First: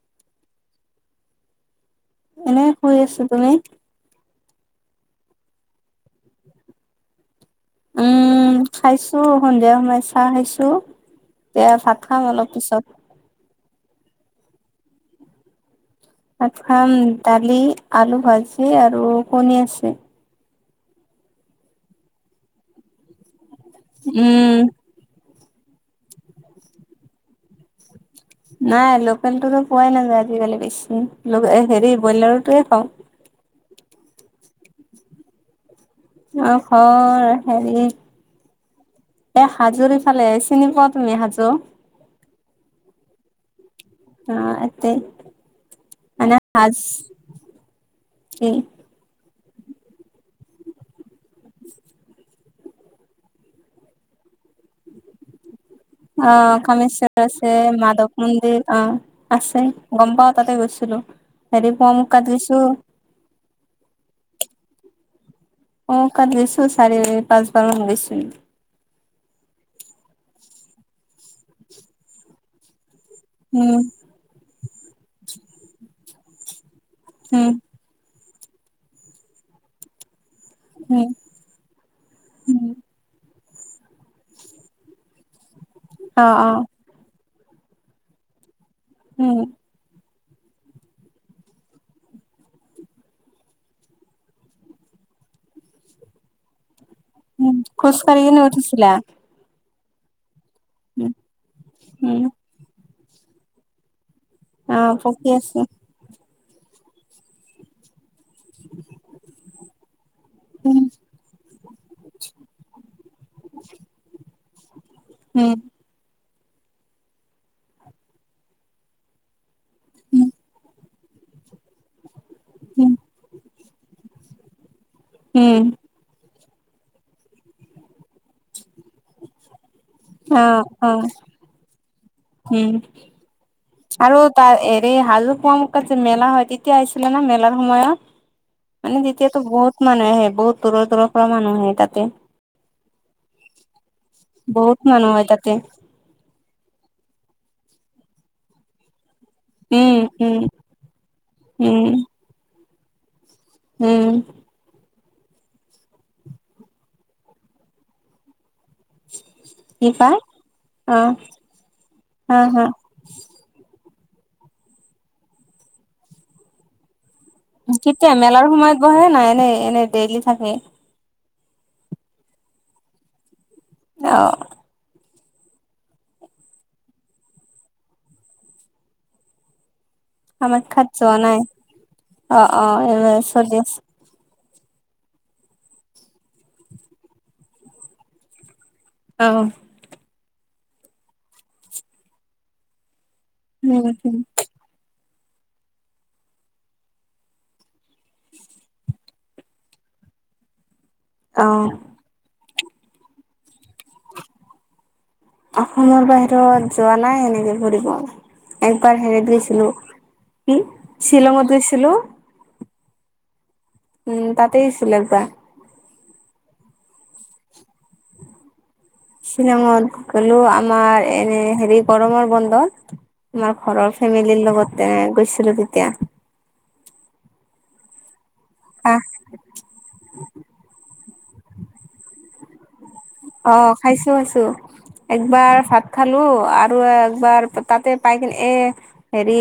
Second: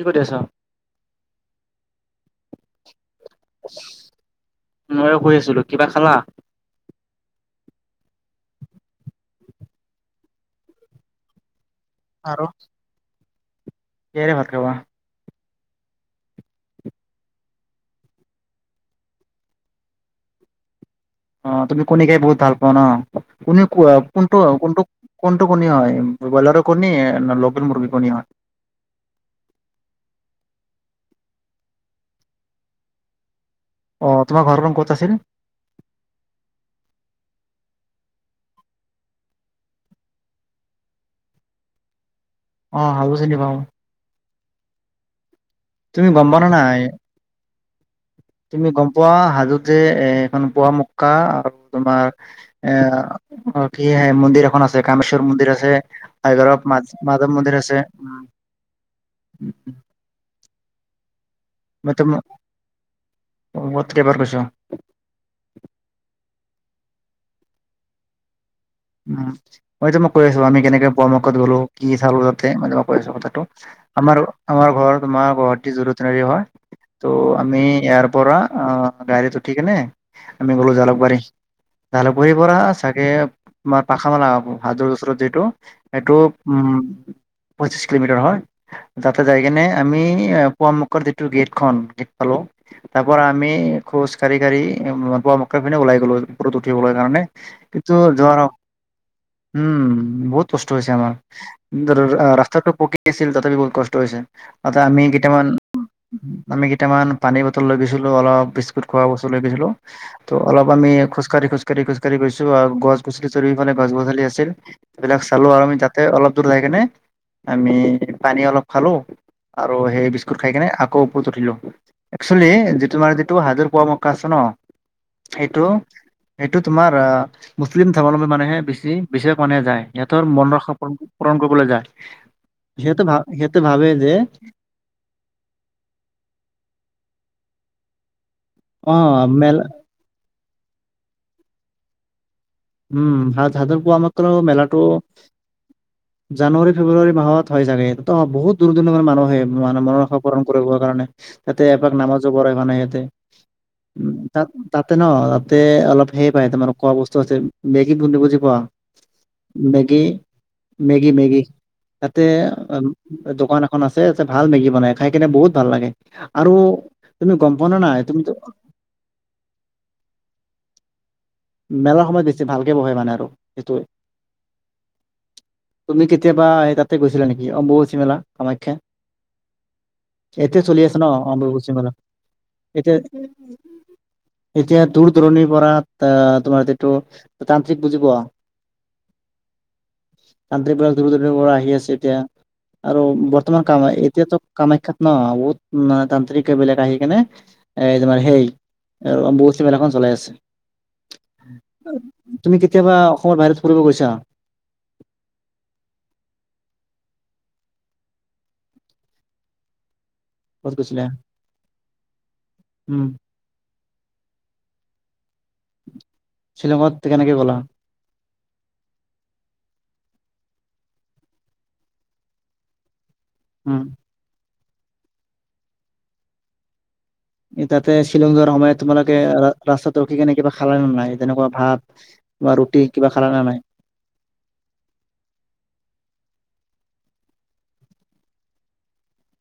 কি কৰি আছা? এনে শুই আছো। তুমি? মইও শুই আছিলোঁ, কিবা খালা? উম খাইছোঁ। সন্ধিয়া সময়ত চাহ খাইছোঁ। এতিয়া ভাত খাম আৰু অলপ পিছত। কিহেৰে ভাত খাবা? ভাত খাম, দালি, আলু ভাজি, আৰু কণী আছে। অ তুমি কণী খাই বহুত ভাল পোৱা ন'? কুনি কোনটো উম কোনটো কোনটো কণী হয়? ব্ৰইলাৰৰ কণী নে লোকেল মুৰ্গীৰ কণী হয়? নাই লোকেলটোতো পোৱাই নাযায় আজিকালি বেছি, হেৰি ব্ৰইলাৰৰ টোয়ে খাওঁ। অ তোমাৰ ঘৰখন ক'ত আছিল? অ ঘৰ হেৰি এ হাজোৰ ইফালে। চিনি পোৱা তুমি হাজো? অ হাজো চিনি পাওঁ। অ এতে তুমি গম মানে পোৱা নে হাজ নাই? কি তুমি গম পোৱা হাজোত যে এখন পোৱা মক্কা আৰু তোমাৰ এ অ কি এ মন্দিৰ এখন আছে কামেশ্বৰ মন্দিৰ আছে, অ টাইগাৰ অফ মা কামেশ্বৰ মাধৱ মন্দিৰ আছে, মাধৱ মন্দিৰ অ আছে, গম পাওঁ তাতে গৈছিলোঁ। হেৰি পোৱা মই মক্কাত গৈছোঁ, [unintelligible] কেইবাৰ গৈছ? পোৱা মক্কাত গৈছোঁ, চাৰি-পাঁচ বাৰমান গৈছোঁ। উম মই তোমাক কৈ আছোঁ আমি কেনেকে পোৱা মক্কাত গ'লো? কি চালোঁ তাতে? মানে কৈ আছোঁ কথাটো, উম আমাৰ আমাৰ ঘৰ তোমাৰ গুৱাহাটী জু ৰোড তিনিআলি হয়। ত' উম আমি ইয়াৰ পৰা গাড়ীত উঠি কেনে আমি গ'লো উম জালুকবাৰী জালুকবাৰীৰ পৰা উম চাগে তোমাৰ [unintelligible] হাজোৰ ওচৰত যিহেতু সেইটো অ অ পঁচিছ কিলোমিটাৰ হয়। তাতে উম যায় কিনে আমি পুৱা মক্কাৰ যিটো গেটখন, গেট পালোঁ। তাৰ পৰা আমি খোজ কাঢ়ি কাঢ়ি পোৱা মক্কাৰ পিনে ওলাই গ'লো ওপৰত উঠিবলৈ কাৰণে। উম কিন্তু খোজ কাঢ়ি যোৱাৰ কেনে উঠিছিলা? উম বহুত কষ্ট হৈছে উম আমাৰ। উম ৰাস্তাটো পকি আছিল তথাপি বহুত কষ্ট হৈছে। অ তাতে আমি পকি কেইটামান, আছে আমি কেইটামান পানী বটল লৈ গৈছিলো অলপ বিস্কুট খোৱা বস্তু লৈ গৈছিলো। ত' অলপ উম আমি খোজকাঢ়ি খোজকাঢ়ি খোজকাঢ়ি গৈছোঁ আৰু গছ গছ চৰি ফালে গছ গছলি আছিল, সেইবিলাক উম চালো আৰু আমি যাতে অলপ দূৰ লাই কেনে আমি পানী অলপ খালোঁ আৰু সেই বিস্কুট খাই কিনে আকৌ ওপৰত উঠিলোঁ। একচুৱেলি যিটো উম তোমাৰ যিটো হাজোৰ পোৱা মক্কা আছে ন উম সেইটো এইটো তোমাৰ আ মুছলিম ধৰ্মাৱল্বী মানুহে বেছি বেছি মানে যায়। সিহঁতৰ অ মন ৰক্ষা অ পূৰণ পূৰণ কৰিবলৈ যায়, সিহতে ভা সিহতে ভাবে যে এৰে হাজো পোৱা মক্কাত যে মেলা হয় তেতিয়া আহিছিলে না মেলাৰ সময়ত? অ মানে তেতিয়াতো মেলা বহুত মানুহ আহে, বহুত দূৰৰ দূৰৰ পৰা মানুহ আহে তাতে। উম, হাজ হাজোৰ পোৱা মত্ৰ বহুত মেলাটো মানুহ হয় তাতে জানুৱাৰী, ফেব্ৰুৱাৰী মাহত হয় চাগে? ত বহু দূৰ দূৰৰ মানুহ আহে। মানে মন উম ৰক্ষা পুৰণ উম কৰিবৰ কাৰণে তাতে এপাক উম নামাজো পঢ়ে মানে সিহঁতে। উম, তাত তাতে ন', তাতে অলপ সেই পাই তোমাৰ খোৱা বস্তু আছে মেগী [unintelligible] বুজি পোৱা? কি মেগী, পাই অ মেগী, মেগী তাতে হা হা আম দোকান এখন আছে তাতে ভাল মেগী বনাই, খাই কেনে বহুত ভাল লাগে আৰু তুমি গম পোৱা নে নাই কেতিয়া তুমিতো মেলাৰ সময়ত বহে নাই এনে এনেই ডেইলি থাকে? মেলাৰ সময়ত বেছি ভালকে বহে মানে আৰু সেইটোৱে। অঁ। তুমি কেতিয়াবা এই তাতে গৈছিলা নেকি অম্বুবাচী মেলা কামাখ্যা? এতিয়া চলি কামাখ্যাত আছে ন যোৱা নাই অম্বুবাচি মেলা? অ অ এতিয়া এইবাৰ চলি আছে এতিয়া দূৰ দূৰণিৰ পৰা তা তোমাৰ যিটো তান্ত্ৰিক বুজি পোৱা? অ। তান্ত্ৰিকবিলাক দূৰ দূৰনিৰ পৰা আহি আছে এতিয়া আৰু বৰ্তমান কামা উম এতিয়াতো কামাখ্যাত ন, বহুত ন তান্ত্ৰিকবিলাক আহি কেনে এ তোমাৰ সেই এৰ অম্বোবাচি মেলাখন চলাই আছে। অ তুমি কেতিয়াবা অসমৰ বাহিৰত ফুৰিব গৈছা? অসমৰ বাহিৰত যোৱা নাই এনেকে ঘূৰিব? একবাৰ হেৰিত গৈছিলো, কি ক'ত গৈছিলা শ্বিলঙত গৈছিলো। উম। উম, তাতে [unintelligible] শ্বিলংঙত কেনেকে গলা? শ্বিলঙত গ'লো আমাৰ এনে হেৰি গৰমৰ বন্ধত, আমাৰ উম ঘৰৰ ফেমিলিৰ লগতে গৈছিলো তেতিয়া। ই তাতে শ্বিলং যোৱাৰ সময়ত আহ তোমালোকে ৰা ৰাস্তাত ৰখি কেনে কিবা খালা নে নাই তেনেকুৱা ভাত বা ৰুটি কিবা খালা না নাই? খাইছোঁ আছোঁ। একবাৰ ভাত খালো আৰু একবাৰ পা তাতে পাই কিনে এ হেৰি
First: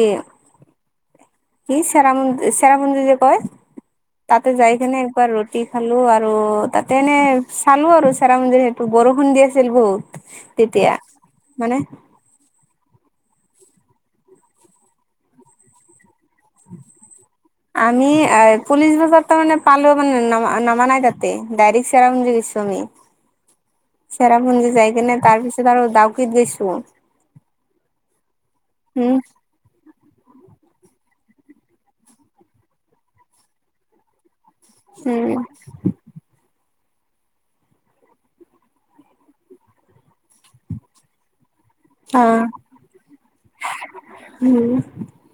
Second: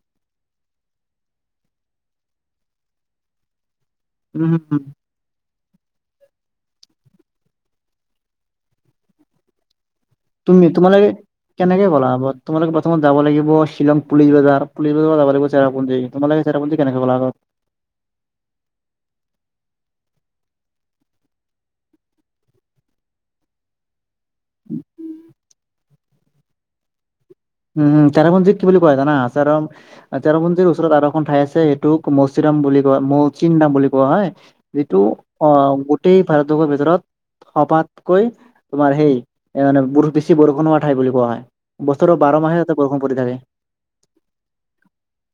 কি চেৰা পুন চেৰাপুঞ্জী যে কয় তাতে উম যায়কিনে কোৱা ৰুটি খালো আৰু তাতে এনে চালো আৰু চেৰাপুঞ্জীৰ সেইটো বৰষুণ দি আছিল বহুত। তুমি তেতিয়া তোমালোকে মানে কেনেকে ক'লা আবত? তোমালোকে প্ৰথমত যাব লাগিব শ্বিলং পুলিচ বজাৰ, পুলিচ বজাৰৰ যাব লাগিব চেৰাপুঞ্জী, তোমালোকে চেৰাপুঞ্জী কেনেকা গলা আগত? আমি আ পুলিচ বজাৰ ত মানে পালো মানে নমা নমা নাই তাতে ডাইৰেক্ট চেৰাপুঞ্জী গৈছোঁ আমি। [inaudible] চেৰাপুঞ্জী যায় কিনে তাৰ পিছত আৰু দাউকিত গৈছো। উম চেৰাপুঞ্জীক কি বুলি কোৱা হয় জানা উম আচাৰম চেৰাপুঞ্জীৰ ওচৰত আৰু এখন ঠাই আছে সেইটোক মৌচিৰাম বুলি কোৱা মৌচিনৰাম বুলি কোৱা হয়। যিটো উম অহ গোটেই ভাৰতবৰ্ষৰ ভিতৰত সবাতকৈ তোমাৰ সেই এ মানে ব বেছি বৰষুণ হোৱা ঠাই বুলি কোৱা হয়। অ বাৰমাহে ইয়াতে বৰষুণ পৰি থাকে। উম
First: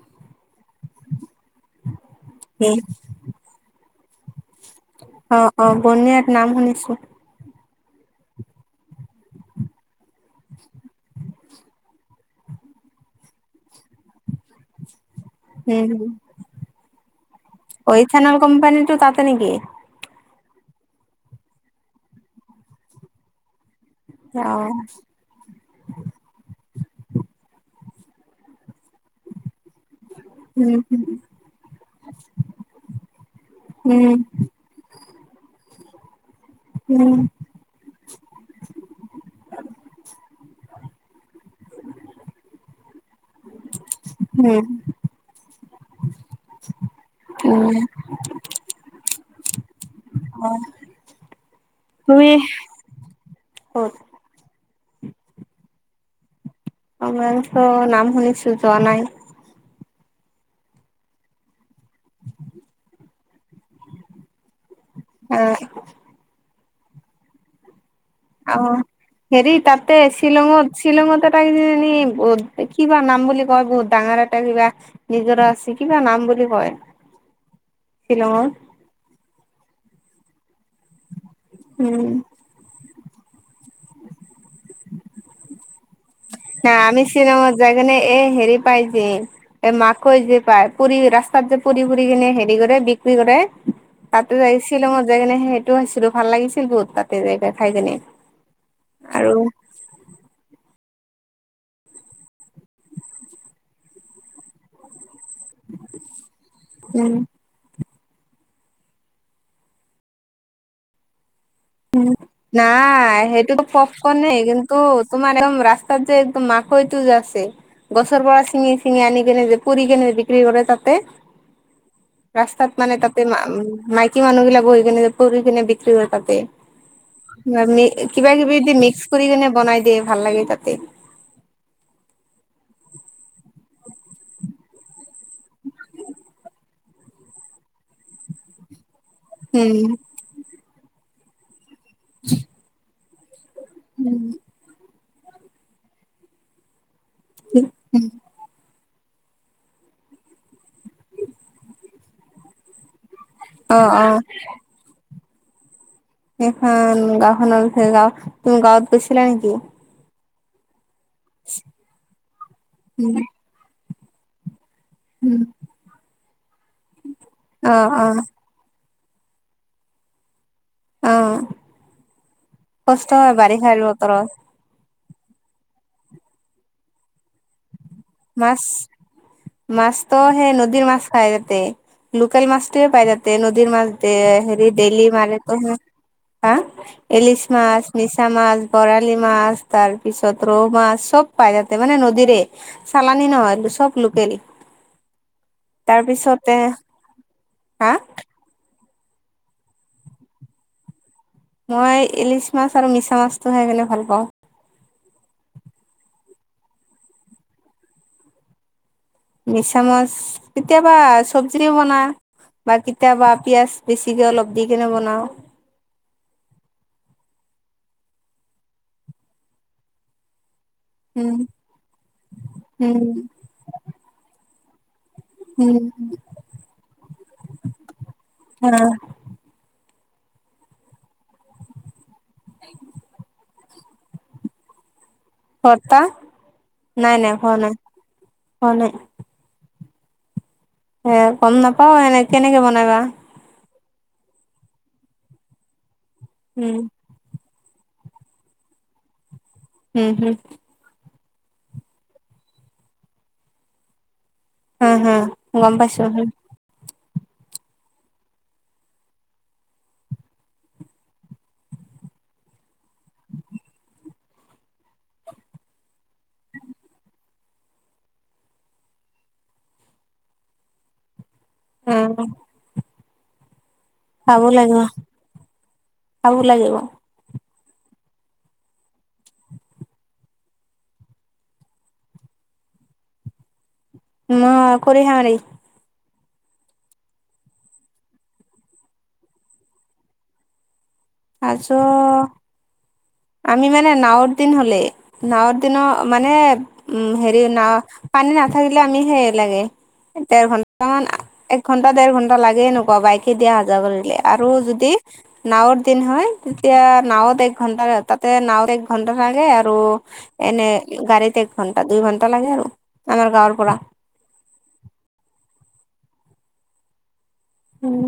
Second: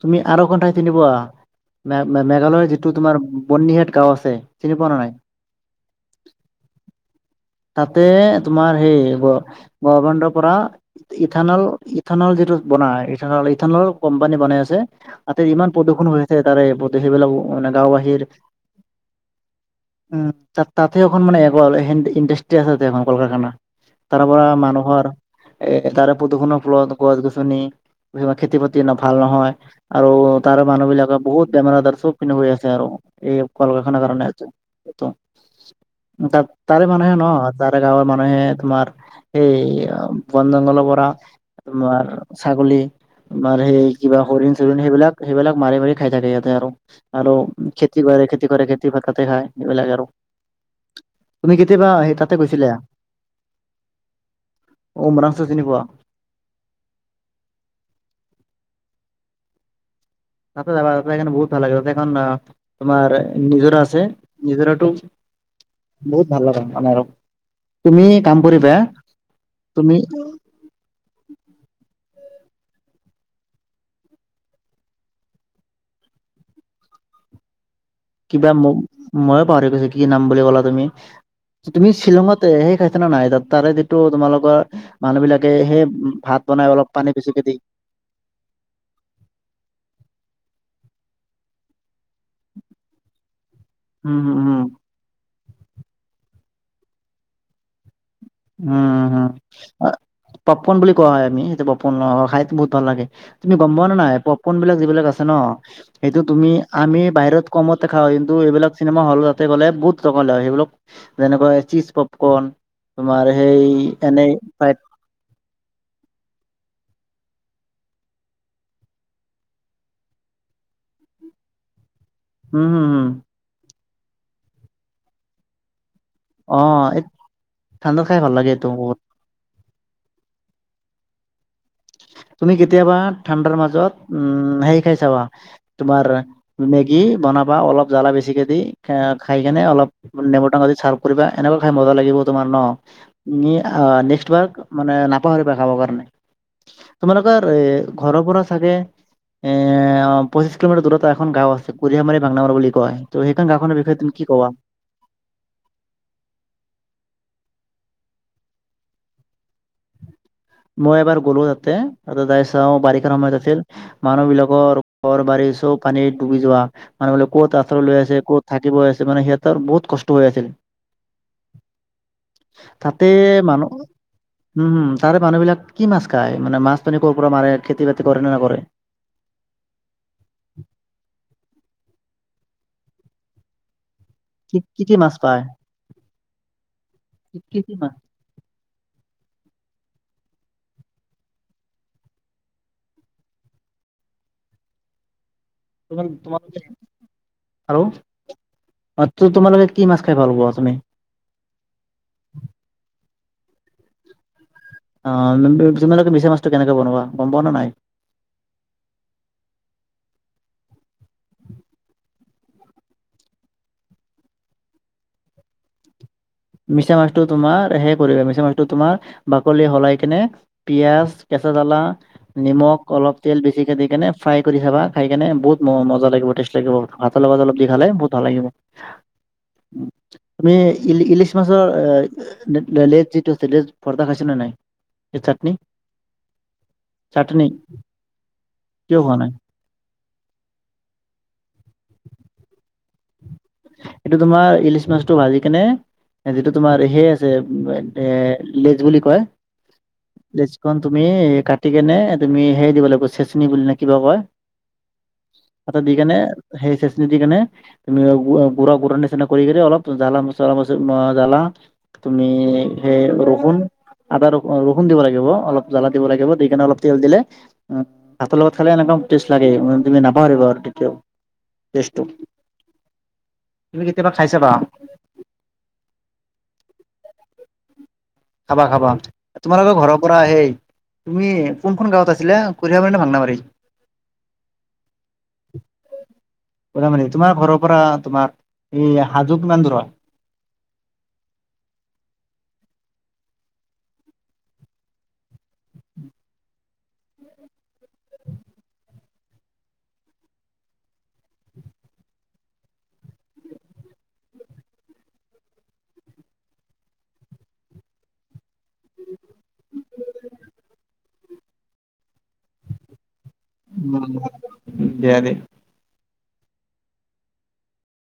তুমি আৰঘণ্টাই চিনি পোৱা মে মে মেঘালয়ৰ যিটো তোমাৰ বৰ্নিহাট গাঁও আছে। চিনি পোৱা নে নাই অ অ বৰ্নিহাট নাম শুনিছো। তাতে তোমাৰ সেই গ গভমেণ্টৰ পৰা ইথানল ইথানল যিটো বনাই ইথানল ইথানল কোম্পানী বনাই আছে তাতে ইমান উম হম প্ৰদূষণ হৈ আছে তাৰে প্ৰতেষিবিলাকো মানে অ গাঁওবাসীৰ ইথানল কোম্পানীটো তাতে নেকি উম তাত তাতে এখন মানে এগল এহ ইণ্ডাষ্ট্ৰি আছে এখন কল কাৰখানা। তাৰ পৰা অ মানুহৰ এ তাৰে প্ৰদূষণক ফলত গছ গছনি তেনেকোৱা খেতি বাতি ভাল নহয় আৰু তাৰে উম মানুহ বিলাকৰ বহুত বেমাৰ আজাৰ চবপিনে হৈ আছে আৰু এই কল কাৰখানাৰ উম কাৰণে হৈছে। তাকেতো তাৰ তাৰে উম মানুহে ন তাৰে গাঁৱৰ মানুহে তোমাৰ সেই বন জংঘলৰ পৰা তোমাৰ ছাগলী তোমাৰ সেই কিবা হৰিণ উম চৰিণ সেইবিলাক সেইবিলাক মাৰি মাৰি খাই থাকে সিহঁতে আৰু। আৰু উম খেতি কৰে খেতি কৰে খেতি ভাত কাতি খায় এইবিলাক আৰু। অ তুমি কেতিয়াবা সেই তাতে গৈছিলা? ক'ত উমৰাংছু চিনি পোৱা? উমৰাংছু নাম শুনিছো যোৱা নাই। তাতে যাবা তাতে কিন্তু বহুত ভাল লাগে তাতে এখন অ তোমাৰ নিজৰা আছে নিজৰাতো অ বহুত ভাল লগা আমাৰো তুমি কাম অ কৰিবা হেৰি তুমি তাতে শ্বিলঙত শ্বিলঙতে তাই কিজানি বহুত কিবা নাম বুলি কয় বহুত ডাঙৰ এটা কিবা নিজৰা আছে কিবা নাম বুলি কয়। [inaudible] শ্বিলঙৰ কিবা ম ময়ে পাহৰি গৈছো কি নাম বুলি ক'লা তুমি, তুমি উম শ্বিলঙত সেই খাইছা না নাই তাত তাৰে যিটো তোমালোকৰ মানুহবিলাকে সেই ভাত বনাই না অলপ আমি পানী বেছিকে দি শ্বিলঙত যাই সেইকাৰণে এ হেৰি পাই যে এ মাখৈ যে পায় পুৰি ৰাস্তাত যে পুৰি পুৰি কেনে হে ৰি কৰে বিক্ৰী কৰে উম তাতে হম যাই হম শ্বিলঙত যাই কেনে সেই টো আহিছিলো ভাল লাগিছিল বহুত তাতে যাই কে খাই কেনে। উম উম উম পপকন বুলি কোৱা হয় আমি সেইটো পপকন অ অ খাই বহুত ভাল লাগে। তুমি গম পোৱা নে নাই পপকন বিলাক যিবিলাক আছে ন সেইটো তুমি আমি উম বাহিৰত কমতে খোৱা হয় কিন্তু এইবিলাক চিনেমা হলত তাতে গ'লে বহুত টকা লয় সেইবিলাক যেনেকৈ চিপজ পপকন পায় সেইটোতো পপকনে কিন্তু ফ্ৰাইড তোমাৰ একদম ৰাস্তাত যে একদম মাকৈটো যে আছে গছৰ পৰা ছিঙি ছিঙি আনি কেনে যে পুৰি কেনে বিক্ৰী কৰে তাতে। [inaudible] ৰাস্তাত মানে হম তাতে মা, মাইকী মানুহবিলাকো সেইকাৰণেই [unintelligible] কেনে বিক্ৰী কৰে তাতে। অ', এ মামি কিবা কিবি দি মিক্স কৰি কেনে বনাই দিয়ে, ভাল লাগে তাতে। তুমি কেতিয়াবা ঠাণ্ডাৰ মাজত, উম হেৰি খাই চাবা তোমাৰ, মেগী বনাবা অলপ জ্বালা বেছিকে দি এয়া খাই কেনে উম অলপ নেমু টেঙা দি চাৰ্ফ কৰিবা, এনেকুৱা খাই মজা লাগিব তোমাৰ ন। তুমি আহ নেক্সবাৰ মানে নাপাহৰিবা খাবৰ কাৰণে। তোমালোকৰ এ ঘৰৰ পৰা চাগে এ অ', পঁচিশ কিলোমিটাৰ দূৰত এখন গাঁও আছে, কুৰহিয়ামাৰী ভাংনামাৰি বুলি কয়। ত সেইখন অ গাওঁখনৰ বিষয়ে অ তুমি কি কবা? এইখন গাওঁখনৰ বিষয়ে, গাওঁ তুমি গাঁৱত গৈছিলা নেকি? মই এবাৰ গ'লো তাতে, তাতে যাই চাওঁ, বাৰিষাৰ উম, সময়ত আছিল মানুহ বিলাকৰ ঘৰ উম, বাৰী চব পানীত ডুবি যোৱা, মানুহ বিলাক ক'ত অ আস্ৰাই লৈ অ আছে, কত থাকিব আছে মানে সিহঁতৰ বহুত কষ্ট হৈ আছিল। অ', তাতে কষ্ট হয় মানুহ বাৰীষাৰ বতৰত। উম, তাৰে মানুহ বিলাক কি মাছ খায়, মানে মাছ পানি ক'ৰ পৰা মাৰে। খেতি বাতি কৰে ন? মাছ মাছতো সেই নদীৰ মাছ খাই যাতে, লোকেল মাছতটোয়ে পাই যাতে নদীৰ মাছ কি হেৰি কি কি ডেইলি মাছ পায় [unintelligible] হা, কি এলিছ কি কি মাছ কেচা মাছ, বৰালি মাছ, তাৰপিছত ৰৌ মাছ চব পায় তাতে মানে নদীৰে চালানি নহয়তো চব লোকেল। তোমাৰ তাৰপিছতে, তোমালোকে হা? [unintelligible] তোমালোকে কি মাছ খাই ভাল পোৱা, তুমি? মই ইলিচ মাছ আৰু মিছা মাছটো খাই কিনে ভাল পাওঁ। অ', তোমালোকে মিছা মাছটো কেনেকে বনোৱা, গম পোৱা নে নাই? মিচা মাছ, কেতিয়াবা চব্জিৰে বনা বা কেতিয়াবা পিঁযাজ বেছিকে অলপ দি কেনে বনাওঁ। মিছা মাছটো তোমাৰ সেই কৰিবা, মিছা মাছটো তোমাৰ বাকলি সলাই কিনে পিয়াঁজ, উম কেঁচা জ্বালা, নিমখ উম অলপ তেল, বেছিকে দি কেনে ফ্ৰাই কৰি চাবা। খাই কেনে বহুত উম ম মজা লাগিব টেষ্ট লাগিব, ভাতৰ লগ অলপ দি খালে বহুত ভাল লাগিব। আহ তুমি ইল ইলিছ মাছৰ [unintelligible] যিটো [unintelligible] পৰদা খাইছা না নাই? এই চাটনি, ভৰ্তা নাই নাই চাটনি, হোৱা নাই কিয় খোৱা নাই? এ গম নাপাওঁ, এনে কেনেকে বনাই বা। এইটো তোমাৰ ইলিচ মাছটো ভাজি কেনে, হেৰিটো উম তোমাৰ সেই আ যে এ লেজ বুলি কয়। উম হম। ন তুমি কাটি কেনে তুমি হেৰি দিব লাগিব, চেচনি বুলি নে কিবা কয়। হম হম গম তাতে দি পাইছো কিণে সেই চেচিনি দি কিণে, তুমি গুড় গুড়ৰ নিচিনা কৰি, কৰি কিনে অলপ জ্বালা মচালা [unintelligible] জ্বালা তুমি সেই ৰহুন আদা ৰচু ৰহুণ দিব লাগিব, অলপ জ্বলা দিব লাগিব দি কেনে অলপ তেল দিলে ও ভাতৰ লগত খালে এনেকুৱা টেষ্ট লাগে তুমি নাপাহৰিবা আৰু, কেতিয়াও টেষ্ট টো। উম চাব চাবা লাগিব, চাব লাগিব। খাবা খাবা তোমালোকৰ ঘৰৰ পৰা আহেই তুমি কোনখন গাঁৱত আছিলা কৈৰাবাৰী নে ভাংনাবাৰী? মই কৰিহাবাৰী কৈৰাবাৰী তোমাৰ ঘৰৰ পৰা তোমাৰ এই হাজো কিমান দূৰ হয়? হাজো আমি মানে নাৱৰ দিন হলে নাৱৰ দিনত মানে উম, হেৰি নাও পানী নাথাকিলে আমি সেই লাগে দেৰ ঘনটা মান এক ঘণ্টা, দেৰ ঘন্টা লাগে এনেকুৱা বাইকে দিয়া আহা জোৱা কৰিলে আৰু যদি নাৱত দিন হয়, তেতিয়া নাৱত এক ঘন্টা তাতে নাৱত এক ঘন্টা লাগে আৰু এনে গাড়ীত এক ঘণ্টা দুই ঘন্টা লাগে আৰু আমাৰ গাঁৱৰ পৰা। উম, দিয়া দে উম,